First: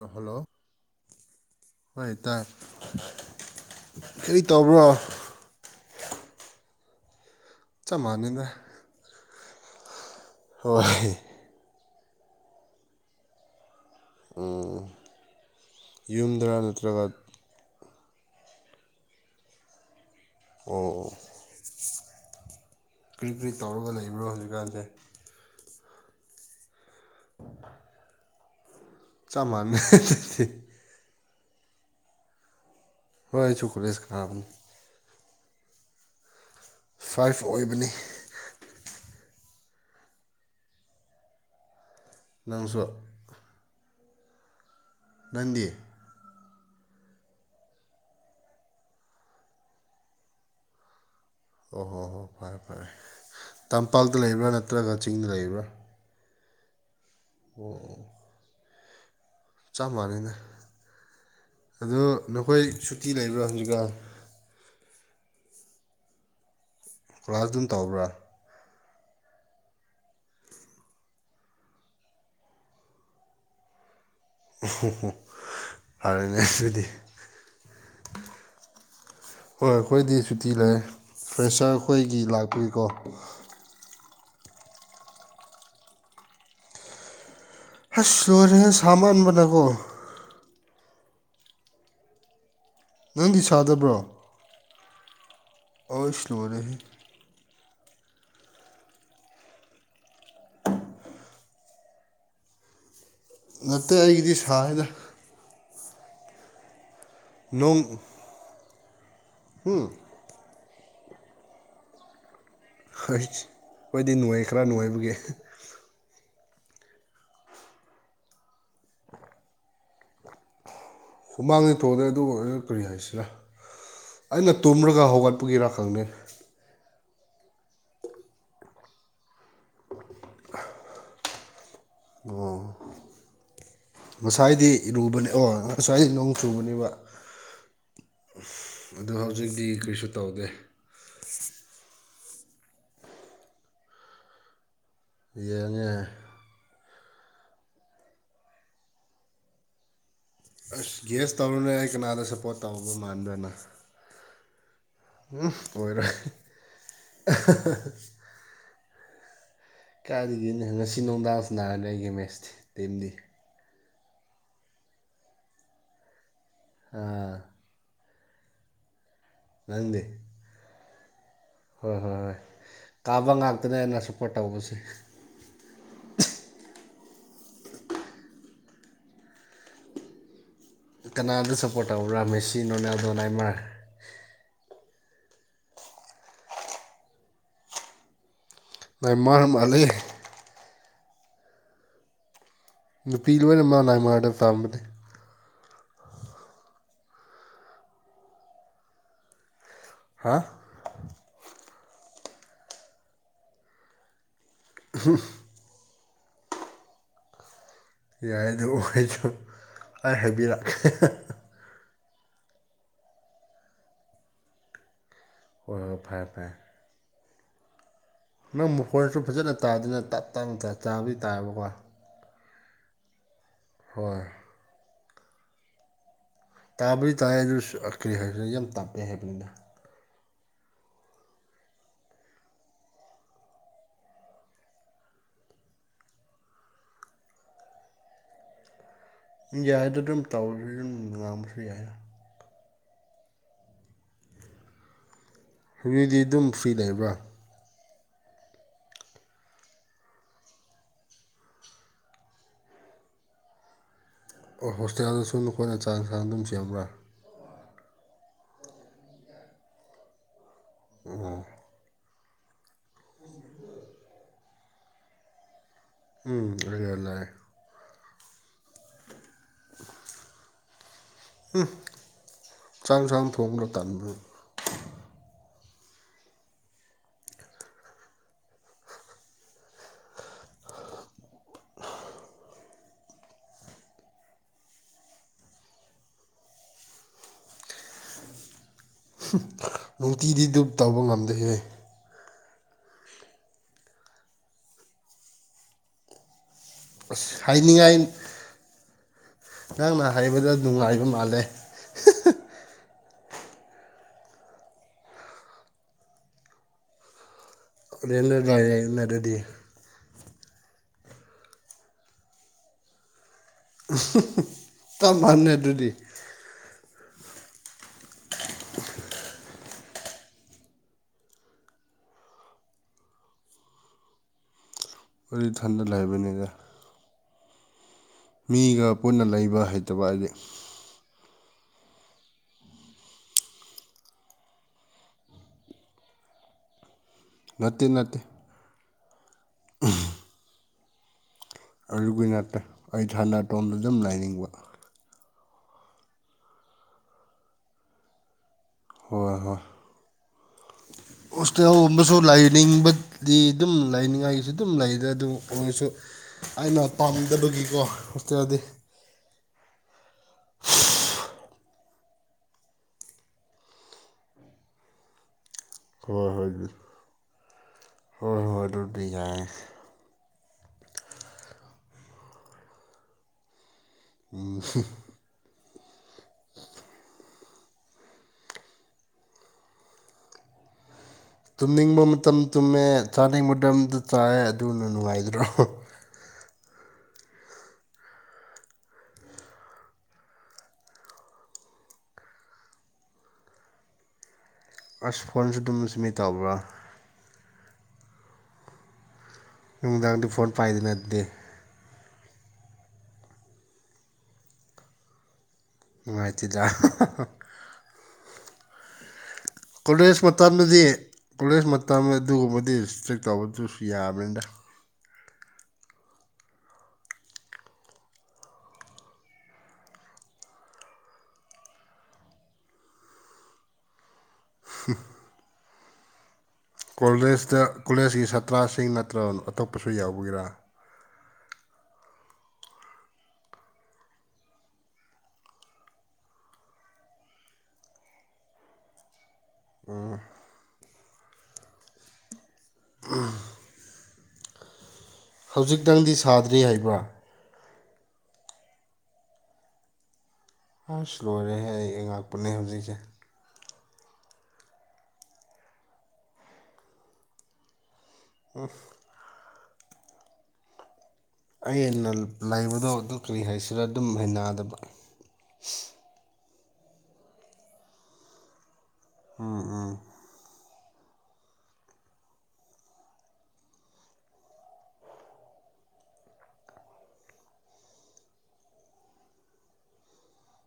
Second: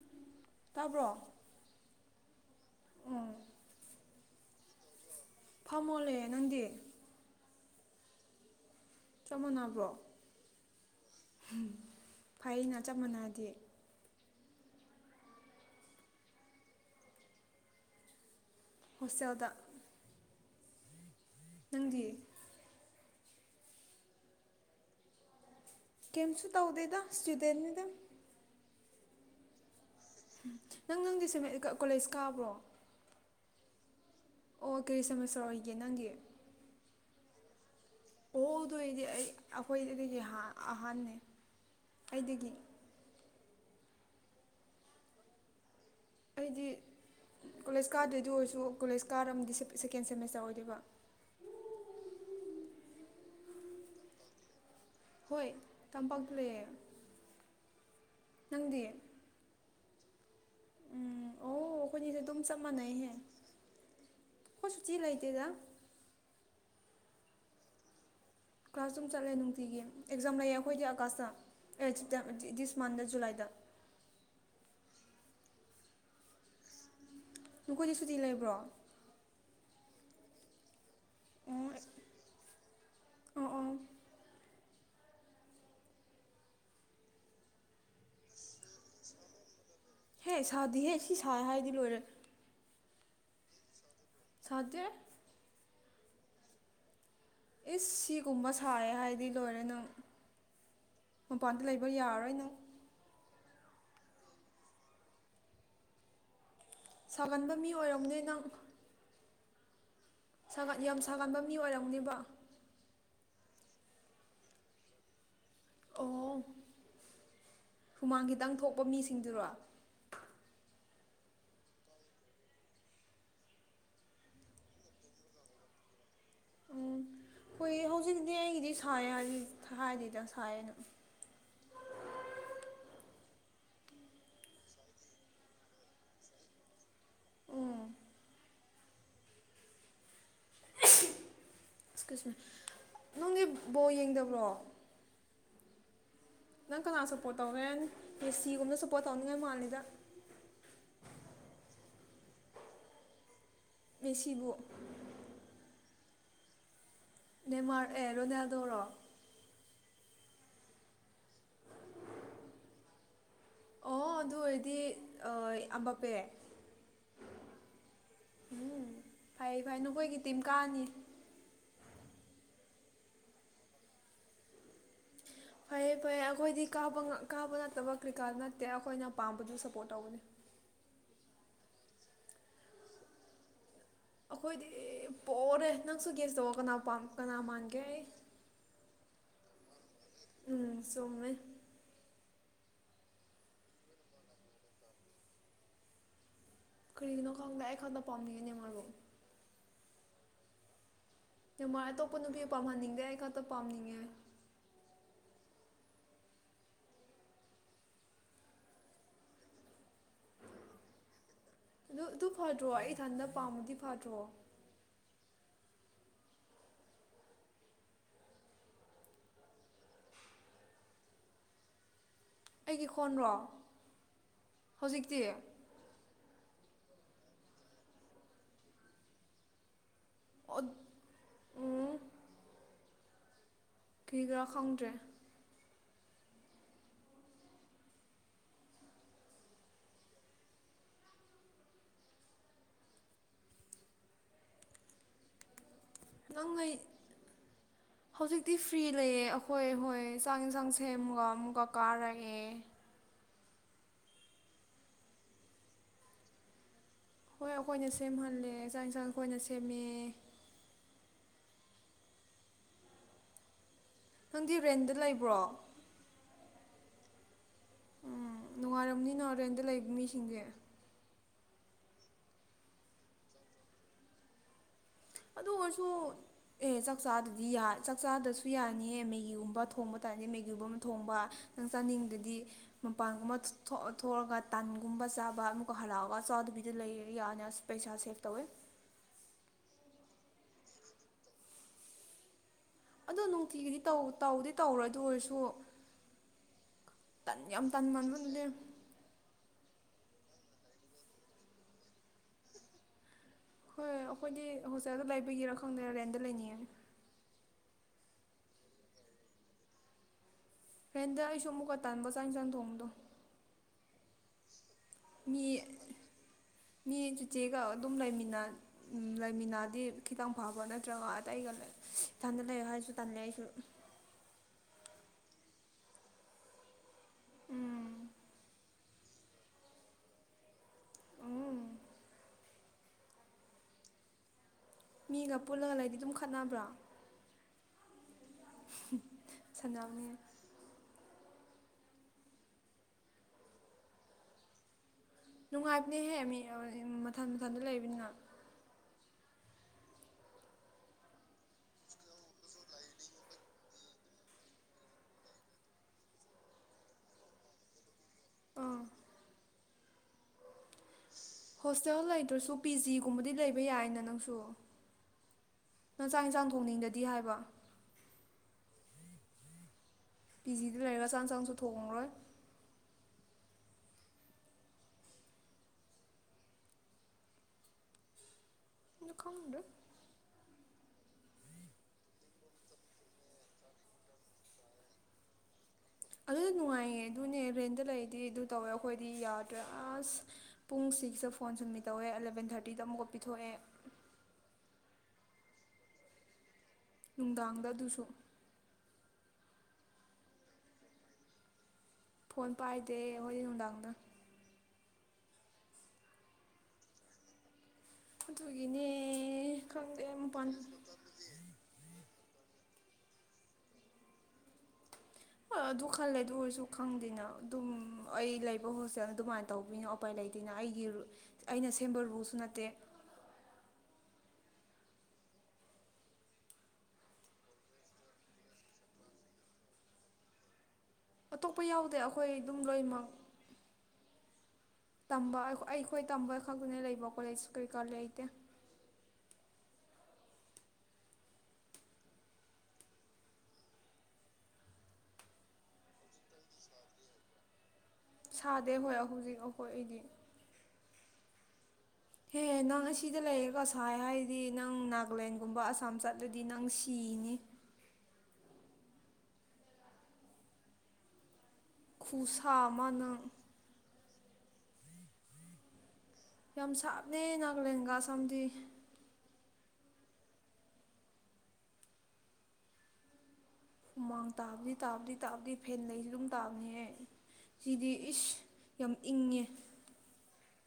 Hello. ꯇꯥꯕ꯭ꯔꯣ꯫ ꯍꯣꯏ ꯇꯥꯏꯦ ꯀꯔꯤ ꯇꯧꯕ꯭ꯔꯣ꯫ ꯐꯝꯃꯣꯂꯦ ꯅꯪꯗꯤ꯫ ꯆꯞ ꯃꯥꯟꯅꯩꯗ꯫ ꯆꯥꯞ ꯃꯥꯟꯅꯕ꯭ꯔꯣ꯫ ꯍꯣꯏ ꯎꯝ ꯐꯩꯩꯅ ꯆꯞ ꯃꯥꯟꯅꯗꯤ ꯌꯨꯝꯗꯔ ꯅꯠꯇ꯭ꯔꯒ ꯍꯣꯁꯇꯦꯜꯗ ꯑꯣ ꯅꯪꯒꯤ ꯀ꯭ꯔꯤꯠ ꯀ꯭ꯔꯤ ꯇꯧꯔꯒ ꯂꯩꯕ꯭ꯔꯣ ꯍꯧꯖꯤꯛꯀꯥꯟꯁꯦ ꯀꯝꯁꯨ ꯇꯧꯗꯦꯗ ꯁ꯭ꯇꯨꯗꯦꯟꯅꯤꯗ ꯆꯞ ꯃꯥꯟꯅꯦ [unintelligible] ꯅꯪ ꯅꯪꯗꯤ ꯁꯦꯝ ꯀꯣꯂꯦꯖ ꯀꯥꯕ꯭ꯔꯣ ꯍꯣꯏꯑꯩꯁꯨ ꯀꯣꯂꯦꯁ ꯀꯥꯕꯅꯤ ꯑꯣ ꯀꯩ ꯁꯦꯃꯤꯁ꯭ꯔ ꯑꯣꯏꯒꯦ ꯅꯪꯒꯤ ꯐꯥꯏꯚ ꯑꯣꯏꯕꯅꯤ ꯑꯣ ꯑꯗꯣꯏꯗꯤ ꯑꯩ ꯑꯈꯣꯏꯗꯗꯒꯤꯗꯤ ꯑ ꯑꯍꯥꯟꯅꯦ ꯑꯩꯗꯒꯤ ꯅꯪꯁꯨ ꯅꯪꯗꯤ ꯑꯩꯗꯤ ꯀꯣꯂꯦꯖ ꯀꯥꯗ꯭ꯔꯦ ꯑꯗꯨꯑꯣꯏꯔꯁꯨ ꯀꯣꯂꯦꯖ ꯀꯥꯔꯝꯃꯗꯤ ꯁꯦꯀꯦꯟ ꯁꯦꯃꯦꯁꯇꯔ ꯑꯣꯏꯗꯣꯏꯕ ꯑꯣ ꯍꯣ ꯍꯣ ꯐꯔꯦ ꯐꯔꯦ ꯇꯝꯄꯥꯛꯇ ꯂꯩꯕ꯭ꯔꯥ ꯅꯠꯇ꯭ꯔꯒ ꯆꯤꯡꯗ ꯍꯣꯏ ꯂꯩꯕ꯭ꯔꯥ ꯇꯝꯄꯥꯛꯇꯂꯩꯑꯦ ꯑꯣ ꯑꯣ ꯅꯪꯗꯤ ꯆꯞ ꯃꯥꯟꯅꯦ ꯎꯝ ꯑꯣ ꯑꯗꯣ ꯑꯩꯈꯣꯏꯅꯤꯁꯦ ꯑꯗꯨꯝ ꯆꯞ ꯅꯈꯣꯏ ꯁꯨꯇꯤ ꯂꯩꯕ꯭ꯔꯥ ꯍꯧꯖꯤꯛꯀꯥꯟ ꯈꯣꯏ ꯁꯨꯇꯤ ꯂꯩꯇꯦꯗ ꯀ꯭ꯂꯥꯁ ꯑꯗꯨꯝ ꯇꯧꯕ꯭ꯔꯥ ꯀ꯭ꯂꯥꯁ ꯑꯗꯨꯝ ꯆꯠꯂꯦ ꯅꯨꯡꯇꯤꯒꯤ ꯑꯦꯛꯖꯥꯝ ꯂꯩꯌꯦ ꯑꯈꯣꯏꯗꯤ ꯑꯀꯥꯁꯇ ꯑꯦ [unintelligible] ꯗꯤꯁ ꯃꯟꯗ ꯖꯨꯂꯥꯏꯗ [unintelligible] ꯐꯔꯦꯅꯦꯑꯗꯨꯗꯤ ꯅꯈꯣꯏꯗꯤ ꯁꯨꯇꯤ ꯂꯩꯕ꯭ꯔꯣ ꯑꯣ ꯍꯣꯏ ꯑꯈꯣꯏꯗꯤ ꯁꯨꯇꯤ ꯂꯩꯌꯦ ꯐ꯭ꯔꯦꯁꯔ ꯈꯣꯏꯒꯤ ꯂꯥꯛꯄꯒꯤꯀꯣ ꯑꯣ ꯑꯣ ꯍꯁ ꯂꯨꯔꯦ ꯁꯥꯃꯟꯕꯅꯀꯣ ꯍꯦ ꯁꯥꯗꯦꯍꯦ ꯁꯤ ꯁꯥꯏ ꯍꯥꯏꯗꯤ ꯂꯣꯏꯔꯦ ꯅꯪꯗꯤ ꯁꯥꯗꯕ꯭ꯔꯣ ꯁꯥꯗꯦꯍ ꯑꯁꯂꯣꯔꯦꯍꯦ ꯏꯁ ꯁꯤꯒꯨꯝꯕ ꯁꯥꯏꯌꯦ ꯍꯥꯏꯗꯤ ꯂꯣꯏꯔꯦ ꯅꯪ ꯃꯄꯥꯟꯗ ꯂꯩꯕ ꯌꯥꯔꯔꯣꯏ ꯅꯪ ꯅꯠꯇꯦ ꯑꯩꯒꯤꯗꯤ ꯁꯥꯏꯌꯦꯅ ꯁꯥꯒꯟꯕ ꯃꯤ ꯑꯣꯏꯔꯝꯅꯤ ꯅꯪ ꯍꯨꯝ ꯁꯥꯒꯟ ꯌꯥꯝ ꯁꯥꯒꯟꯕ ꯃꯤ ꯑꯣꯏꯔꯝꯅꯦꯕ ꯍꯣꯏ ꯍꯣꯏꯗꯤ ꯅꯨꯡꯉꯥꯏ ꯈꯔ ꯅꯨꯡꯉꯥꯏꯕꯒꯤ ꯑꯣ ꯍꯨꯃꯥꯡ ꯈꯤꯇꯪ ꯊꯣꯛꯄ ꯃꯤꯁꯤꯡꯗꯨꯔꯣ ꯍꯨꯃꯥꯡꯗꯤ ꯊꯣꯛꯗꯦ ꯑꯗꯨꯕꯨ ꯑꯩ ꯀꯔꯤ ꯍꯥꯏꯁꯤꯔ ꯑꯩꯅ ꯇꯨꯝꯔꯒ ꯍꯧꯒꯠꯄꯒꯤꯔꯥ ꯈꯪꯗꯦ ꯎꯝ ꯍꯨꯏꯌꯦ ꯍꯧꯖꯤꯛꯇꯤ ꯑꯩꯒꯤꯗꯤ ꯁꯥꯏꯌꯦ ꯍꯥꯏꯗꯤ ꯍꯥꯏꯗꯤꯗ ꯁꯥꯏꯌꯦꯅ ꯑꯣ ꯉꯁꯥꯏꯗꯤ ꯏꯔꯨꯕꯅꯤ ꯑꯣ ꯉꯁꯥꯏꯗꯤ ꯅꯣꯡ ꯆꯨꯕꯅꯦꯕ ꯎꯝ ꯑꯗꯨ ꯍꯧꯖꯤꯛꯇꯤ ꯀꯔꯤꯁꯨ ꯇꯧꯗꯦ [unintelligible] ꯅꯪꯒꯤ ꯕꯣ ꯌꯦꯡꯗꯕ꯭ꯔꯣ ꯌꯦꯡꯉꯦ ꯅꯪ ꯀꯅꯥ ꯁꯞꯄꯣꯔꯠ ꯇꯧꯔꯦ ꯃꯤꯁꯤꯒꯨꯝꯕꯅ ꯁꯞꯄꯣꯔꯠ ꯇꯧꯅꯤꯡꯉꯥꯏ ꯃꯥꯜꯂꯤꯗ ꯑꯁ ꯒꯦꯁ ꯇꯧꯔꯨꯅꯦ ꯑꯩ ꯀꯅꯥꯗ ꯁꯞꯄꯣꯠ ꯇꯧꯕ ꯃꯥꯟꯕ꯭ꯔꯥꯅ ꯃꯦꯁꯤꯕꯨꯨ ꯎꯝ ꯑꯣꯏꯔꯥ ꯅꯦꯃꯥꯔ ꯑꯦ ꯔꯣꯅꯦꯜꯗꯣꯔꯣ ꯀꯥꯏꯗꯒꯤꯅꯦ ꯉꯁꯤ ꯅꯨꯡꯗꯥꯡ ꯁꯥꯟꯅꯔꯅꯤ ꯑꯩꯒꯤ ꯃꯦꯁꯇꯤ ꯇꯤꯝꯗꯤ ꯑꯣ ꯑꯗꯨ ꯑꯣꯏꯔꯗꯤ ꯑꯣꯢ ꯑꯝꯕꯥꯄꯦ ꯑꯥ ꯎꯝ ꯐꯩ ꯐꯩ ꯅꯪꯗꯤ ꯅꯈꯣꯏꯒꯤ ꯇꯤꯝ ꯀꯥꯅꯤ ꯍꯣꯏ ꯍꯣꯏ ꯍꯣꯏ ꯇꯥꯕ ꯉꯥꯛꯇꯅꯦ ꯑꯩꯅ ꯁꯞꯄꯣꯔꯠ ꯇꯧꯕꯁꯦ [unintelligible] ꯐꯩꯌꯦ ꯐꯩꯌꯦ ꯑꯩꯈꯣꯏꯗꯤ ꯀꯥꯕ ꯉꯥꯛ ꯀꯥꯕ ꯅꯠꯇꯕ ꯀ꯭ꯔꯤꯀꯔꯥ ꯅꯠꯇꯦ ꯑꯩꯈꯣꯏꯅ ꯄꯥꯝꯕꯗꯨ ꯁꯞꯄꯣꯔꯠ ꯇꯧꯒꯅꯤ ꯀꯅꯥꯗ ꯁꯞꯄꯣꯔꯠ ꯇꯧꯕ꯭ꯔꯥ ꯃꯦꯁꯤ ꯅꯣꯔꯅꯥꯜꯗꯣ ꯅꯥꯏꯃꯥꯔ ꯑꯩꯈꯣꯏꯗꯤ ꯄꯣꯔꯦ ꯅꯪꯁꯨ ꯒꯦꯁ ꯇꯧꯋꯣ ꯀꯅꯥ ꯄꯥꯝ ꯀꯅꯥ ꯃꯥꯟꯒꯦ ꯑꯩ ꯅꯦꯃꯥꯔ ꯃꯥꯜꯂꯤ ꯎꯝ ꯆꯨꯝꯃꯤ ꯅꯨꯄꯤ ꯂꯣꯏꯅꯃꯛ ꯅꯥꯏꯃꯥꯔꯗ ꯄꯥꯝꯕꯅꯦ ꯀꯔꯤꯒꯤꯅꯣ ꯈꯪꯗꯦ ꯑꯩ ꯈꯛꯗ ꯄꯥꯝꯅꯤꯡꯉꯦ ꯅꯦꯃꯥꯔꯕꯨ ꯍꯥ ꯅꯦꯃꯥꯔ ꯑꯇꯣꯞꯄ ꯅꯨꯄꯤ ꯄꯥꯝꯍꯟꯅꯤꯡꯗꯦ ꯑꯩ ꯈꯛꯇ ꯄꯥꯝꯅꯤꯡꯉꯦ [unintelligible] ꯌꯥꯏ ꯑꯗꯨ ꯑꯣꯏꯁꯨ ꯑꯩ ꯍꯥꯏꯕꯤꯔꯛ [unintelligible] ꯑꯗꯨ ꯑꯗꯨ ꯐꯥꯗ꯭ꯔꯣ ꯑꯩ ꯏꯊꯟꯗ ꯄꯥꯝꯃꯗꯤ ꯐꯗ꯭ꯔꯣ ꯍꯣꯏ ꯍꯣꯏ ꯐꯔꯦ ꯐꯔꯦ ꯅꯪ ꯃꯈꯣꯟꯁꯨ ꯐꯖꯅ ꯇꯥꯗꯅ ꯇꯠꯇꯪꯅ ꯇꯥꯕꯗꯤ ꯇꯥꯕꯀꯣ ꯑꯩꯒꯤ ꯈꯣꯟꯔꯣ ꯍꯣꯏ ꯍꯧꯖꯤꯛꯇꯤ ꯇꯥꯕꯨꯗꯤ ꯇꯥꯥꯏꯌꯦ ꯑꯗꯨꯁꯨ ꯑ ꯀꯔꯤ ꯍꯥꯏꯁꯤꯔꯥ ꯌꯥꯝ ꯇꯞꯄꯦ ꯍꯥꯏꯕꯅꯤꯗ ꯑꯣꯠ ꯀꯤꯒꯤꯔꯥ ꯈꯪꯗ꯭ꯔꯦ ꯌꯥꯏꯗ ꯑꯗꯨꯝ ꯇꯧꯔꯁꯨ ꯌꯨꯝ ꯉꯥꯡꯕꯁꯨ ꯌꯥꯏ ꯍꯧꯖꯤꯛꯇꯤ ꯑꯗꯨꯝ ꯅꯪ ꯐ꯭ꯔꯤ ꯂꯩ ꯂꯩꯕ꯭ꯔꯥ ꯍꯧꯖꯤꯛꯇꯤ ꯐ꯭ꯔꯤ ꯂꯩꯌꯦ ꯑꯩꯈꯣꯏ ꯍꯣꯏ ꯆꯥꯛ ꯌꯦꯟꯁꯥꯡ ꯁꯦꯝꯃꯒ ꯑꯃꯨꯛꯒ ꯀꯥꯔꯛꯑꯦ ꯑꯣ ꯍꯣꯁꯇꯦꯜꯁꯨ ꯅꯈꯣꯏꯅ ꯆꯥꯛꯏꯟꯁꯥꯡ ꯑꯗꯨꯝ ꯁꯦꯝꯕ꯭ꯔꯥ ꯍꯣꯏ ꯑꯩꯈꯣꯏꯅ ꯁꯦꯝꯍꯜꯂꯦ ꯆꯥꯛ ꯌꯦꯟꯁꯥꯡ ꯑꯩꯈꯣꯏꯅ ꯁꯦꯝꯃꯦ ꯎꯝ [unintelligible] ꯅꯪꯗꯤ ꯔꯦꯟꯗ ꯂꯩꯕ꯭ꯔꯣ ꯎꯝ ꯔꯦꯜ ꯂꯥꯛꯑꯦ ꯎꯝ ꯅꯨꯡꯉꯥꯏꯔꯝꯅꯤꯅ ꯔꯦꯟꯗ ꯂꯩꯕ ꯃꯤꯁꯤꯡꯗꯤ ꯎꯝ ꯆꯥꯛꯏꯟꯁꯥꯡ ꯊꯣꯡꯕ ꯇꯟꯕꯩ ꯑꯗꯨ ꯑꯣꯏꯔꯁꯨ ꯑꯦ ꯆꯥꯛꯆꯥꯗꯗꯤ ꯌꯥ ꯆꯥꯛꯆꯥꯗꯁꯨ ꯌꯥꯅꯤꯌꯦ ꯃꯦꯒꯤꯒꯨꯝꯕ ꯊꯣꯡꯕ ꯇꯥꯔꯗꯤ ꯃꯦꯒꯤꯒꯨꯝꯕ ꯊꯣꯡꯕ ꯅꯪ ꯆꯥꯅꯤꯡꯗꯗꯤ ꯃꯄꯥꯟꯒꯨꯝꯕ ꯊꯣꯛꯑ ꯊꯣꯛꯑꯒ ꯇꯥꯟꯒꯨꯝꯕ ꯆꯥꯕ ꯑꯃꯨꯛꯀ ꯍꯔꯛꯑꯒ ꯆꯥꯗꯕꯤꯗ ꯂꯩꯔꯦ ꯌꯥꯅꯤ ꯑꯁ ꯄꯩꯁꯥ ꯁꯦꯞ ꯇꯧꯋꯦ ꯍꯨꯝ ꯅꯨꯡꯇꯤꯗꯤ ꯗꯨꯛ ꯇꯧꯕ ꯉꯝꯗꯦꯍꯦ ꯑꯗꯣ ꯅꯨꯡꯇꯤꯒꯤꯗꯤ ꯇꯧ ꯇꯧꯗꯤ ꯇꯧꯔꯣꯏ ꯑꯗꯨ ꯑꯣꯏꯔꯁꯨ ꯇꯟ ꯑꯁ ꯌꯥꯝ ꯇꯟ ꯍꯥꯏꯅꯤꯡꯉꯥꯏ ꯃꯥꯟꯕꯜꯂꯦ ꯅꯪꯅ ꯍꯥꯏꯕꯗ ꯅꯨꯡꯉꯥꯏꯕ ꯃꯥꯜꯂꯦ ꯍꯣꯏ ꯑꯩꯈꯣꯏꯗꯤ ꯍꯣꯁꯇꯦꯜꯗ ꯂꯩꯕꯒꯤꯔꯥ ꯈꯪꯗꯦ ꯔꯦꯟꯗ ꯂꯩꯅꯤꯡꯉꯦ ꯔꯦꯟꯗ ꯂꯩꯔꯣꯗꯅ ꯑꯗꯨꯗꯤ ꯔꯦꯟꯗꯣ ꯑꯩꯁꯨ ꯑꯃꯨꯛꯀ ꯇꯟꯕ ꯆꯥꯛ ꯍꯦꯟꯁꯥꯡ ꯊꯣꯡꯕꯗꯣ ꯍꯨꯝ ꯍꯨꯝ ꯆꯞ ꯃꯤ ꯃꯥꯟꯅꯩ ꯑꯗꯨꯗꯤ ꯃꯤ ꯆꯤꯆꯦꯒ ꯑꯗꯨꯝ ꯂꯩꯃꯤꯟꯅ__ ꯎꯝ ꯂꯩꯥꯃꯤꯟꯅꯥꯗꯤ ꯈꯤꯇꯪ ꯐꯥꯕ ꯅꯠꯇ꯭ꯔꯒ ꯑꯇꯩꯒ ꯂꯩ ꯏꯊꯟꯗ ꯂꯩꯌꯣ ꯍꯥꯏꯁꯨ ꯇꯜꯂꯦ ꯑꯩꯁꯨ ꯑꯩꯗꯤ ꯏꯊꯟꯗ ꯂꯩꯕꯅꯦꯗ ꯎꯝ ꯃꯤꯒ ꯄꯨꯟꯅ ꯂꯩꯕ ꯍꯩꯇꯕ ꯍꯥꯏꯗꯤ ꯎꯝ ꯃꯤꯒ ꯄꯨꯜꯂꯒ ꯂꯩꯗꯤ ꯑꯗꯨꯝ ꯈꯠꯅꯕ꯭ꯔꯥ ꯅꯠꯇꯦ ꯅꯠꯇꯦ ꯁꯥꯟꯅꯕꯅꯦ ꯑꯗꯨꯒꯤ ꯅꯠꯇꯦ ꯑꯩ ꯊꯟꯗ ꯑꯇꯣꯝꯗ ꯗꯨꯝ ꯂꯩꯏꯅꯤꯡꯕ ꯅꯨꯡꯉꯥꯏꯕꯅꯦꯍꯦ ꯃꯤ [unintelligible] ꯃꯊꯟ ꯃꯊꯟꯗ ꯂꯩꯕꯅꯤꯅ ꯍꯣꯏ ꯍꯣꯏ ꯍꯣꯁꯇꯦꯜꯒꯨꯝꯕꯁꯨ ꯂꯥꯏꯅꯤꯡꯕꯗꯤ ꯑꯗꯨꯝ ꯂꯩꯅꯤꯡꯉꯥꯏꯒꯤꯁꯨ ꯑꯗꯨꯝ ꯂꯩꯗ ꯑꯗꯨ ꯑꯃꯨꯛꯁꯨ ꯑꯩꯅ ꯄꯥꯝꯗꯕꯒꯤꯀꯣ ꯆꯗꯦ ꯑꯥ [unintelligible] ꯍꯣꯁꯇꯦꯜ ꯂꯩꯇ꯭ꯔꯁꯨ ꯄꯤ ꯖꯤꯒꯨꯝꯕꯗꯤ ꯂꯩꯕ ꯌꯥꯏꯌꯦꯅ ꯅꯪꯁꯨ ꯅꯪ ꯆꯥꯛ ꯍꯣꯏ ꯌꯦꯟꯁꯥꯡ ꯍꯣꯏ ꯊꯣꯡꯅꯤꯡꯗꯗꯤ ꯍꯥꯏꯕ ꯍꯣꯏ ꯍꯣꯏ ꯑꯗꯨꯗꯤ ꯌꯥꯏ ꯄꯤ ꯖꯤꯗ ꯂꯩꯔꯒ ꯆꯥꯛ ꯍꯦꯟꯁꯥꯡꯁꯨ ꯊꯣꯡꯉꯔꯣꯏ ꯎꯝ [unintelligible] ꯑꯗꯣ ꯈꯪꯗꯦ ꯇꯨꯝꯅꯤꯡꯕ ꯃꯇꯝ ꯇꯨꯝꯃꯦ ꯆꯥꯅꯤꯡꯕ ꯃꯇꯝꯗ ꯆꯥꯏꯌꯦ ꯑꯗꯨꯅ ꯅꯨꯡꯉꯥꯏꯗ꯭ꯔꯣ [unintelligible] ꯑꯗꯨꯅ ꯅꯨꯡꯉꯥꯏꯌꯦ ꯑꯗꯨꯅꯦ ꯔꯦꯟꯗ ꯂꯩꯔꯗꯤ ꯑꯗꯨ ꯇꯧꯋꯦ ꯑꯩꯈꯣꯏꯗꯤ ꯌꯥꯗ꯭ꯔꯦ ꯑꯁ ꯄꯨꯡ ꯁꯤꯛꯁꯇ ꯐꯣꯟ ꯁꯨꯝꯃꯤꯠ ꯇꯧꯋꯦ ꯑꯦꯂꯚꯦꯟ ꯊꯥꯔꯇꯤꯗ ꯑꯃꯨꯛꯀ ꯄꯤꯊꯣꯛꯑꯦ ꯑꯁ ꯐꯣꯟꯁꯨ ꯑꯗꯨꯝ ꯁꯞꯃꯤꯠ ꯇꯧꯕ꯭ꯔꯥ ꯅꯨꯡꯗꯥꯡꯗ ꯑꯗꯨꯁꯨ ꯅꯨꯡꯗꯥꯡꯗ ꯐꯣꯟ ꯄꯥꯏꯗꯦꯅ ꯑꯗꯨꯗꯤ ꯐꯣꯟ ꯄꯥꯏꯗꯦ ꯑꯩꯈꯣꯏꯗꯤ ꯅꯨꯡꯗꯥꯡꯗ ꯅꯨꯡꯉꯥꯏꯇꯦꯗꯥ ꯑꯗꯨꯒꯤꯅꯦ ꯈꯪꯗꯦ ꯀꯣꯂꯦꯁ ꯃꯄꯥꯟ ꯃꯇꯝꯗꯗꯤ ꯀꯣꯂꯦꯖ ꯃꯇꯝ ꯑꯗꯨꯒꯨꯝꯕꯗꯤ ꯁꯇ꯭ꯔꯤꯛ ꯇꯧꯕ ꯗꯨꯁꯨ ꯌꯥꯕꯅꯤꯗ ꯍ ꯑꯗꯨ ꯈꯜꯂꯦ ꯑꯗꯨ ꯑꯣꯏꯔꯁꯨ ꯈꯪꯗꯦꯅ ꯑꯗꯨꯝ ꯑꯩ ꯂꯩꯕ ꯍꯣꯁꯇꯦꯜ ꯑꯗꯨꯃꯥꯏꯅ ꯇꯧꯕꯅꯤꯅ ꯎꯄꯥꯏ ꯂꯩꯇꯦꯅ ꯑꯩꯒꯤ ꯔꯨꯠ ꯑꯩꯅ ꯁꯦꯝꯕ ꯔꯨꯜꯁꯨ ꯅꯠꯇꯦ [unintelligible] ꯀꯣꯂꯦꯖꯇ ꯀꯣꯂꯦꯖꯀꯤ ꯁꯥꯇ꯭ꯔꯥꯁꯤꯡ ꯅꯠꯇ꯭ꯔꯣ ꯑꯇꯣꯞꯄꯁꯨ ꯌꯥꯎꯕꯒꯤꯔꯥ ꯑꯇꯣꯞꯄ ꯌꯥꯎꯗꯦ ꯑꯩꯈꯣꯏ ꯑꯗꯨꯝ ꯂꯣꯏꯅꯃꯛ ꯇꯝꯕ ꯑꯈ ꯑꯩꯈꯣꯏ ꯇꯝꯕ ꯈꯛꯇꯅꯦ ꯂꯩꯕ ꯀꯣꯂꯦꯖ ꯀꯩꯀꯥ ꯂꯩꯇꯦ ꯎꯝ ꯎꯝ ꯍꯧꯖꯤꯛꯇꯪꯗꯤ ꯁꯥꯗ꯭ꯔꯤ ꯍꯥꯏꯕ꯭ꯔꯥ ꯁꯥꯗꯦ ꯍꯣꯏ ꯍꯧꯖꯤꯛ ꯑꯩꯈꯣꯏ ꯑꯩꯗꯤ ꯍꯁ ꯂꯣꯏꯔꯦꯍꯦ ꯍꯦ ꯉꯥꯛꯄꯅꯦ ꯅꯪ ꯍꯧꯖꯤꯛꯁꯦ ꯑꯁꯤꯗ ꯂꯩꯌꯦꯀꯣ [unintelligible] ꯁꯥꯏ ꯍꯥꯏꯗꯤ ꯅꯪ ꯅꯥꯒꯥꯂꯦꯟꯒꯨꯝꯕ ꯑꯁꯥꯝ ꯆꯠꯂꯗꯤ ꯅꯪ ꯁꯤꯅꯤ ꯎꯝꯐ ꯑꯩꯅ ꯈꯨꯁꯥ ꯂꯩꯕꯗꯣ ꯑꯃ ꯑꯗꯨ ꯅꯪ ꯀꯔꯤ ꯍꯥꯏꯁꯤꯔꯥ ꯑꯗꯨꯝ ꯍꯩꯅꯗꯕ ꯌꯥꯝ ꯁꯥꯕꯅꯦ ꯅꯒꯥꯂꯦꯟꯒ ꯑꯁꯥꯝꯗꯤ ꯎꯝ ꯎꯝ ꯍꯨꯃꯥꯡ ꯇꯥꯕꯗꯤ ꯇꯥꯕꯗꯤ ꯇꯥꯕꯗꯤ ꯐꯦꯟ ꯂꯩꯁꯨ ꯑꯗꯨꯝ ꯇꯥꯕꯅꯦꯍꯦ ꯁꯤꯗꯤ ꯏꯁ ꯌꯥꯝ ꯏꯪꯉꯦ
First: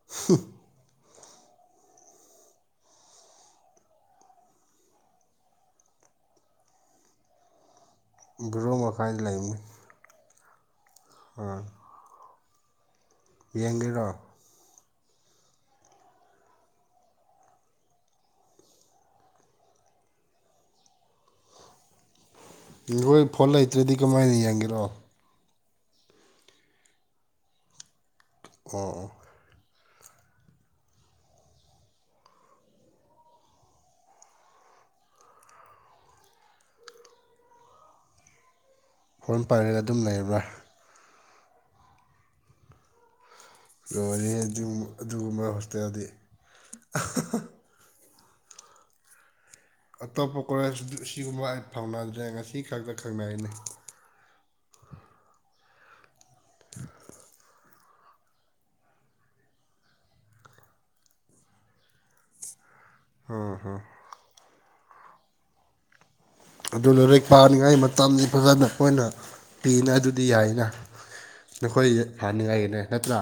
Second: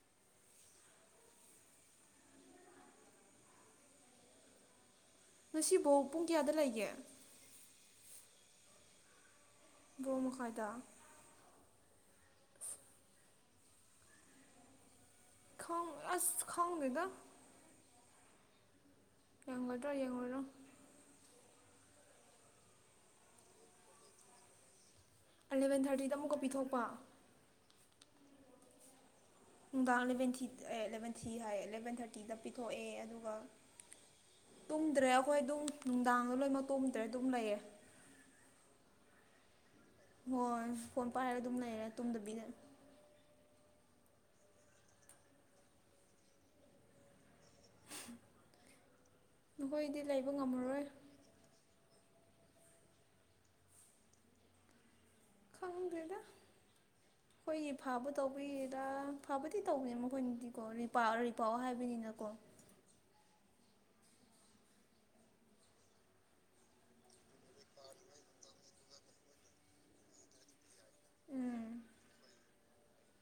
[inaudible] ꯉꯁꯤꯕꯧꯛ ꯄꯨꯡ ꯀꯌꯥꯗ ꯂꯩꯒꯦ ꯕꯔꯣ ꯃꯈꯥꯏꯗ ꯂꯩꯕꯅꯤ ꯕꯣꯡ ꯃꯈꯥꯏꯗ ꯑꯥ ꯌꯦꯡꯒꯦꯔꯣ ꯈꯪ ꯑꯁ ꯈꯪꯗꯦꯗꯥ ꯌꯦꯡꯒꯗ꯭ꯔꯥ ꯌꯦꯡꯉꯣꯏꯔꯥ ꯅꯣꯏ ꯐꯣꯟ ꯂꯩꯇ꯭ꯔꯗꯤ ꯀꯃꯥꯏꯅ ꯌꯦꯡꯒꯦꯔꯣ ꯑꯦꯂꯕꯦꯟ ꯊꯥꯔꯇꯤꯗ ꯑꯃꯨꯛꯀꯥ ꯄꯤꯊꯣꯛꯄ ꯑꯣ ꯑꯣ ꯅꯨꯡꯗꯥꯡ ꯑꯦꯂꯚꯦꯟ ꯊꯤ ꯑꯦ ꯑꯦꯂꯚꯦꯟ ꯊꯤ ꯍꯥꯏꯌꯦ ꯑꯦꯂꯚꯦꯟ ꯊꯥꯔꯇꯤꯗ ꯄꯤꯊꯣꯛꯑꯦ ꯑꯗꯨꯒ ꯇꯨꯡꯗ꯭ꯔꯦ ꯑꯩꯈꯣꯏ ꯑꯗꯨꯝ ꯅꯨꯡꯗꯥꯡꯗ ꯂꯣꯏꯃꯛ ꯇꯨꯝꯗ꯭ꯔꯦ ꯑꯗꯨꯝ ꯂꯩꯌꯦ ꯐꯣꯟ ꯄꯥꯏꯔꯒ ꯑꯗꯨꯝ ꯂꯩꯕ꯭ꯔꯥ ꯍꯣꯏ ꯐꯣꯟ ꯄꯥꯏꯔꯒ ꯑꯗꯨꯝ ꯂꯩꯔꯦ ꯇꯨꯝꯗꯕꯤꯗ ꯂꯣꯏꯔꯦꯍꯦ ꯑꯗꯨꯒꯨꯝ ꯑꯗꯨꯒꯨꯝꯕ ꯍꯣꯁꯇꯦꯜꯗꯤ ꯅꯈꯣꯏꯗꯤ ꯂꯩꯕ ꯑꯇꯣꯞꯄ ꯀꯣꯂꯦꯖ ꯉꯝꯃꯔꯣꯏ ꯑꯗꯨ ꯑꯁꯤꯒꯨꯝꯕ ꯑꯩ ꯐꯥꯎꯅꯗ꯭ꯔꯦ ꯉꯁꯤ ꯈꯛꯇ ꯈꯪꯅꯩꯅꯦ ꯈꯪꯗꯦꯗꯥ [inaudible] ꯑꯩꯈꯣꯏꯒꯤ ꯐꯕ ꯇꯧꯕꯒꯤꯔꯥ ꯐꯕꯗꯤ ꯇꯧꯕꯅꯦ ꯃꯈꯣꯏꯅꯗꯤꯀꯣ ꯔꯤꯄꯥꯎ ꯔꯤꯄꯥꯎ ꯍꯥꯏꯕꯅꯤꯅꯀꯣ ꯍ ꯍꯥ ꯑꯗꯨ ꯂꯥꯏꯔꯤꯛ ꯄꯥꯅꯤꯡꯉꯥꯏ ꯃꯇꯝꯗꯤ ꯐꯖꯅ ꯍꯣꯏꯅ ꯄꯤꯅ ꯑꯗꯨꯗꯤ ꯌꯥꯏꯅ ꯎꯝ ꯅꯈꯣꯏꯒꯤ ꯐꯥꯅꯤꯡꯉꯥꯏꯒꯤꯅꯦ ꯅꯠꯇ꯭ꯔꯥ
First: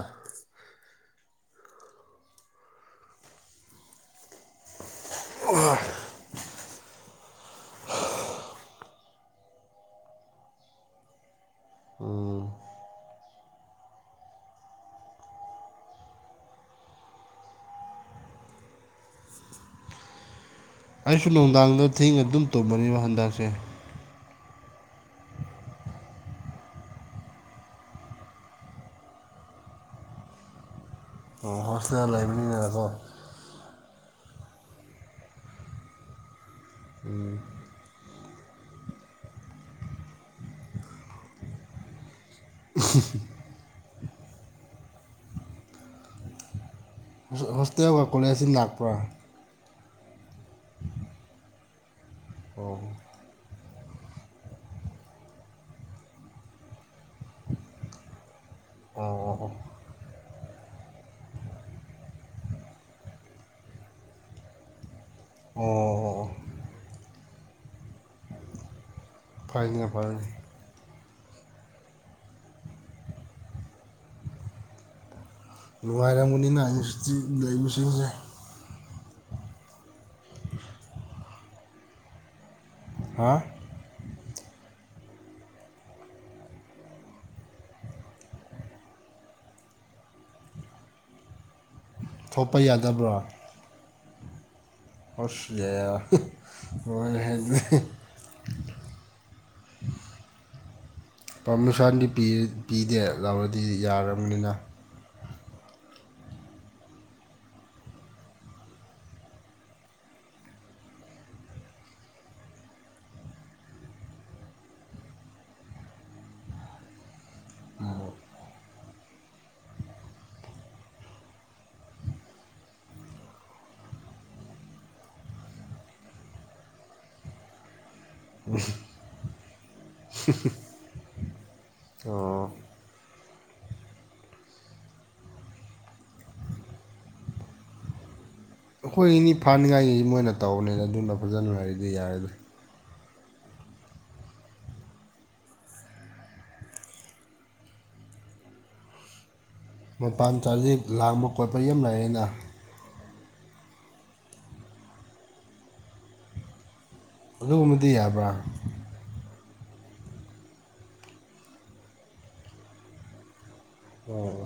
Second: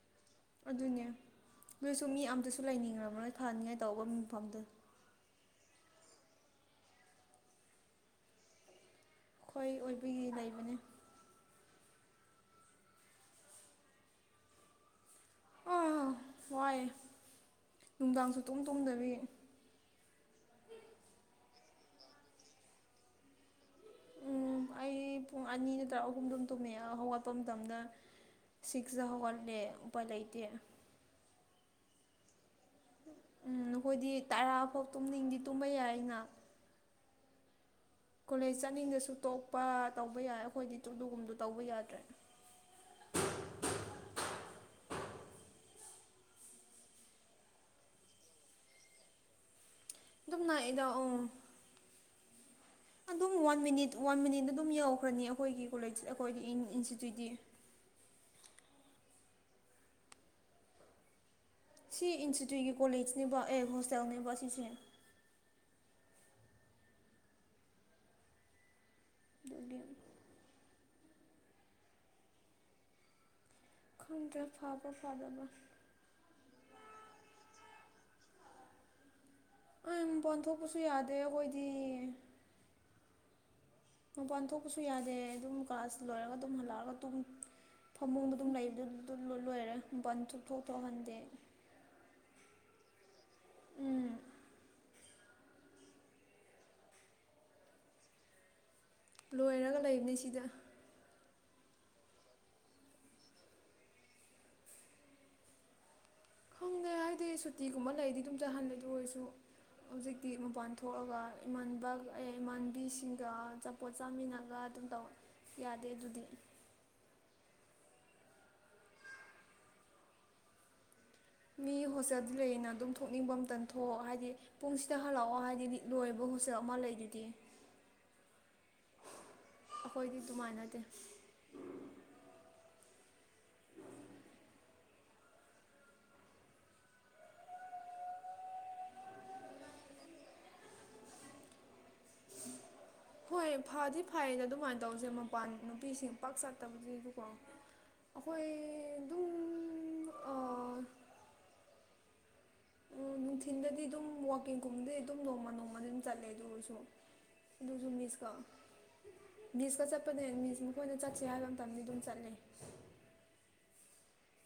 ꯑꯗꯨꯅꯦ ꯑꯗꯨꯑꯣꯏꯁꯨ ꯃꯤ ꯑꯝꯇꯁꯨ ꯂꯩꯅꯤꯡꯉꯝꯃꯔꯣꯏ ꯐꯅꯤꯉꯥꯏ ꯇꯧꯕ ꯃꯐꯝꯗꯣ ꯑꯣ ꯑꯈꯣꯏ ꯑꯣꯏꯕꯒꯤ ꯂꯩꯕꯅꯦ ꯎꯝ ꯑꯥ ꯋꯥꯏꯌꯦ ꯅꯨꯡꯗꯥꯡ ꯁꯨꯛꯇꯨꯝ ꯇꯨꯝꯗꯕꯒꯤ ꯑꯩꯁꯨ ꯅꯨꯡꯗꯥꯡꯗꯨ ꯊꯦꯡꯅ ꯑꯗꯨꯝ ꯇꯨꯝꯕꯅꯦꯕ ꯍꯟꯗꯛꯁꯦ ꯎꯝ ꯑꯩ ꯄꯨꯡ ꯑꯅꯤ ꯅꯠꯇ꯭ꯔ ꯑꯍꯨꯝ ꯗꯨꯝ ꯇꯨꯝꯃꯦ ꯍꯧꯒꯠꯄ ꯃꯇꯝꯗ ꯁꯤꯛꯁꯇ ꯍꯧꯒꯠꯂꯦ ꯎꯄꯥꯏ ꯂꯩꯇꯦ ꯑꯣ ꯍꯣꯁꯇꯦꯜ ꯂꯩꯕꯅꯤꯅꯥꯀꯣ ꯎꯝ ꯅꯈꯣꯏꯗꯤ ꯇꯔꯥꯐꯥꯎ ꯇꯨꯝꯅꯤꯡꯗꯤ ꯇꯨꯝꯕ ꯌꯥꯏꯅ ꯎꯝ ꯀꯣꯂꯦꯖ ꯆꯠꯅꯤꯡꯗꯁꯨ ꯇꯣꯛꯄ ꯇꯧꯕ ꯌꯥꯏ ꯑꯩꯈꯣꯏꯗꯤ ꯇꯨꯗꯨꯒꯨꯝꯕꯗꯨ ꯇꯧꯕ ꯌꯥꯗ꯭ꯔꯦ [unintelligible] ꯑꯩꯖꯨ ꯍꯣꯁꯇꯦꯜꯋꯛ ꯀꯣꯂꯦꯖꯇꯤ ꯂꯥꯛꯄ꯭ꯔꯥ ꯑꯗꯨꯝ ꯅꯛꯏꯗꯥ ꯎꯝ ꯑꯣ ꯑꯗꯨꯝ ꯋꯥꯟ ꯃꯤꯅꯤꯠ ꯋꯥꯟ ꯃꯤꯅꯤꯠꯗ ꯑꯗꯨꯝ ꯌꯧꯈ꯭ꯔꯅꯤ ꯑꯩꯈꯣꯏꯒꯤ ꯀꯣꯂꯦꯖ ꯑꯩꯈꯣꯏꯒꯤ ꯏꯟ ꯏꯟꯁꯇꯤꯇ꯭ꯌꯨꯠꯇꯤ ꯑꯣ ꯑꯣ ꯁꯤ ꯏꯟꯁꯇꯤꯇ꯭ꯌꯨꯠꯀꯤ ꯀꯣꯂꯦꯖꯅꯦꯕ ꯑꯦ ꯍꯣꯁꯇꯦꯜꯅꯦꯕ ꯁꯤꯁꯦ ꯑꯣ ꯑꯣ ꯑꯣ ꯑꯗꯨꯒꯤ ꯐꯩꯅꯦ ꯐꯕꯗꯤ ꯈꯪꯗ꯭ꯔꯦ ꯐꯥꯕꯔꯥ ꯐꯥꯗꯕꯥꯔꯥ ꯅꯨꯡꯉꯥꯏꯔꯝꯒꯅꯤꯅ ꯏꯟꯁꯇꯤꯇ꯭ꯌꯨꯠ ꯂꯩꯕꯥꯁꯤꯡꯁꯦ ꯑꯩ ꯃꯥꯄꯥꯟꯊꯣꯛꯄꯁꯨ ꯌꯥꯗꯦ ꯑꯈꯣꯏꯗꯤ ꯍꯥ ꯃꯄꯥꯟ ꯊꯣꯛꯄꯁꯨ ꯌꯥꯗꯦ ꯑꯗꯨꯝ ꯀ꯭ꯂꯥꯁ ꯂꯣꯏꯔꯒ ꯑꯗꯨꯝ ꯍꯜꯂꯛꯑꯥꯒ ꯇꯨꯝ ꯐꯥꯃꯨꯡꯗ ꯑꯗꯨꯝ ꯂꯩꯕꯗꯨ ꯂꯣꯏꯔꯦ ꯃꯥꯄꯥꯟ ꯊꯣꯛ ꯊꯣꯛꯍꯟꯗꯦ ꯊꯣꯛꯄ ꯌꯥꯗꯕ꯭ꯔꯣ ꯎꯝ ꯑꯣꯁꯤꯌꯦ ꯂꯣꯏꯔꯦꯍꯦ ꯑꯗꯨꯗꯤ ꯂꯣꯏꯔꯒ ꯂꯩꯕꯅꯤ ꯁꯤꯗ ꯄꯥꯔꯃꯤꯁꯟꯗꯤ ꯄꯤꯗꯦ ꯂꯧꯔꯗꯤ ꯌꯥꯔꯕꯅꯤꯅ ꯈꯪꯗꯦ ꯍꯥꯏꯗꯤ ꯁꯨꯇꯤꯒꯨꯝꯕ ꯂꯩꯗꯤ ꯑꯗꯨꯝ ꯆꯥꯍꯜꯂꯦ ꯑꯗꯨ ꯑꯣꯏꯔꯁꯨ ꯍꯧꯖꯤꯛꯇꯤ ꯃꯄꯥꯟ ꯊꯣꯛꯑꯒ ꯏꯃꯥꯟꯅꯕ ꯏꯃꯥꯟꯕꯤꯁꯤꯡꯒ ꯄꯣꯠ ꯆꯥꯃꯤꯟꯅꯒ ꯑꯗꯨꯝ ꯇꯧꯌꯦ ꯌꯥꯗꯦ ꯑꯗꯨꯗꯤ [unintelligible] ꯃꯤ ꯍꯣꯁꯇꯦꯜ ꯂꯩꯌꯦꯅ ꯑꯗꯨꯝ ꯊꯣꯛꯅꯤꯡꯕ ꯑꯃꯇ ꯊꯣꯛꯑꯣ ꯍꯥꯏꯗꯤ ꯄꯨꯡꯁꯤꯗ ꯍꯜꯂꯛꯑꯣ ꯍꯥꯏꯗꯤ ꯂꯣꯏꯕ ꯍꯣꯁꯇꯦꯜ ꯑꯃ ꯂꯩꯗꯨꯗꯤ ꯎꯝ ꯑꯩꯈꯣꯏꯗꯤ ꯑꯗꯨꯃꯥꯟꯅꯗꯦ ꯑꯣ ꯑꯩꯈꯣꯏ ꯏꯅꯤ ꯐꯥꯅꯤꯡꯉꯥꯏꯒꯤ ꯃꯣꯏꯅ ꯇꯧꯕꯅꯦꯅ ꯑꯗꯨꯅ ꯐꯖꯅ ꯂꯩꯔꯗꯤ ꯌꯔꯦꯗ [unintelligible] ꯍꯣꯏ ꯐꯗꯤ ꯐꯩꯌꯦꯗ ꯑꯗꯨꯃꯥꯏꯅ ꯇꯧꯁꯦ ꯃꯄꯥꯟ ꯅꯨꯄꯤꯁꯤꯡ ꯄꯥꯛ ꯆꯠꯇꯕꯒꯤꯗꯤꯀꯣ ꯑꯩꯈꯣꯏ ꯑꯗꯨꯝ ꯃꯄꯥꯟ ꯆꯥꯠꯗꯤ ꯂꯥꯡꯕ ꯈꯣꯠꯄ ꯌꯥꯝ ꯂꯩꯑꯦꯅ ꯎꯝ ꯅꯨꯡꯊꯤꯟꯗꯗꯤ ꯑꯗꯨꯝ ꯋꯥꯛꯀꯤꯡꯒꯨꯝꯕꯗꯤ ꯑꯗꯨꯝ ꯅꯣꯡꯃ ꯅꯣꯡꯃꯗꯤ ꯑꯗꯨꯝ ꯆꯠꯂꯦ ꯑꯗꯨ ꯑꯣꯏꯁꯨ ꯑꯗꯨꯒꯨꯝꯕꯗꯤ ꯌꯥꯕ꯭ꯔꯥ ꯃꯤꯁꯀ ꯆꯠꯄꯅꯦ ꯃꯤꯁ ꯃꯈꯣꯏꯅ ꯆꯠꯁꯦ ꯍꯥꯏꯕ ꯃꯇꯝꯗ ꯑꯗꯨꯝ ꯆꯠꯂꯤ ꯑꯣ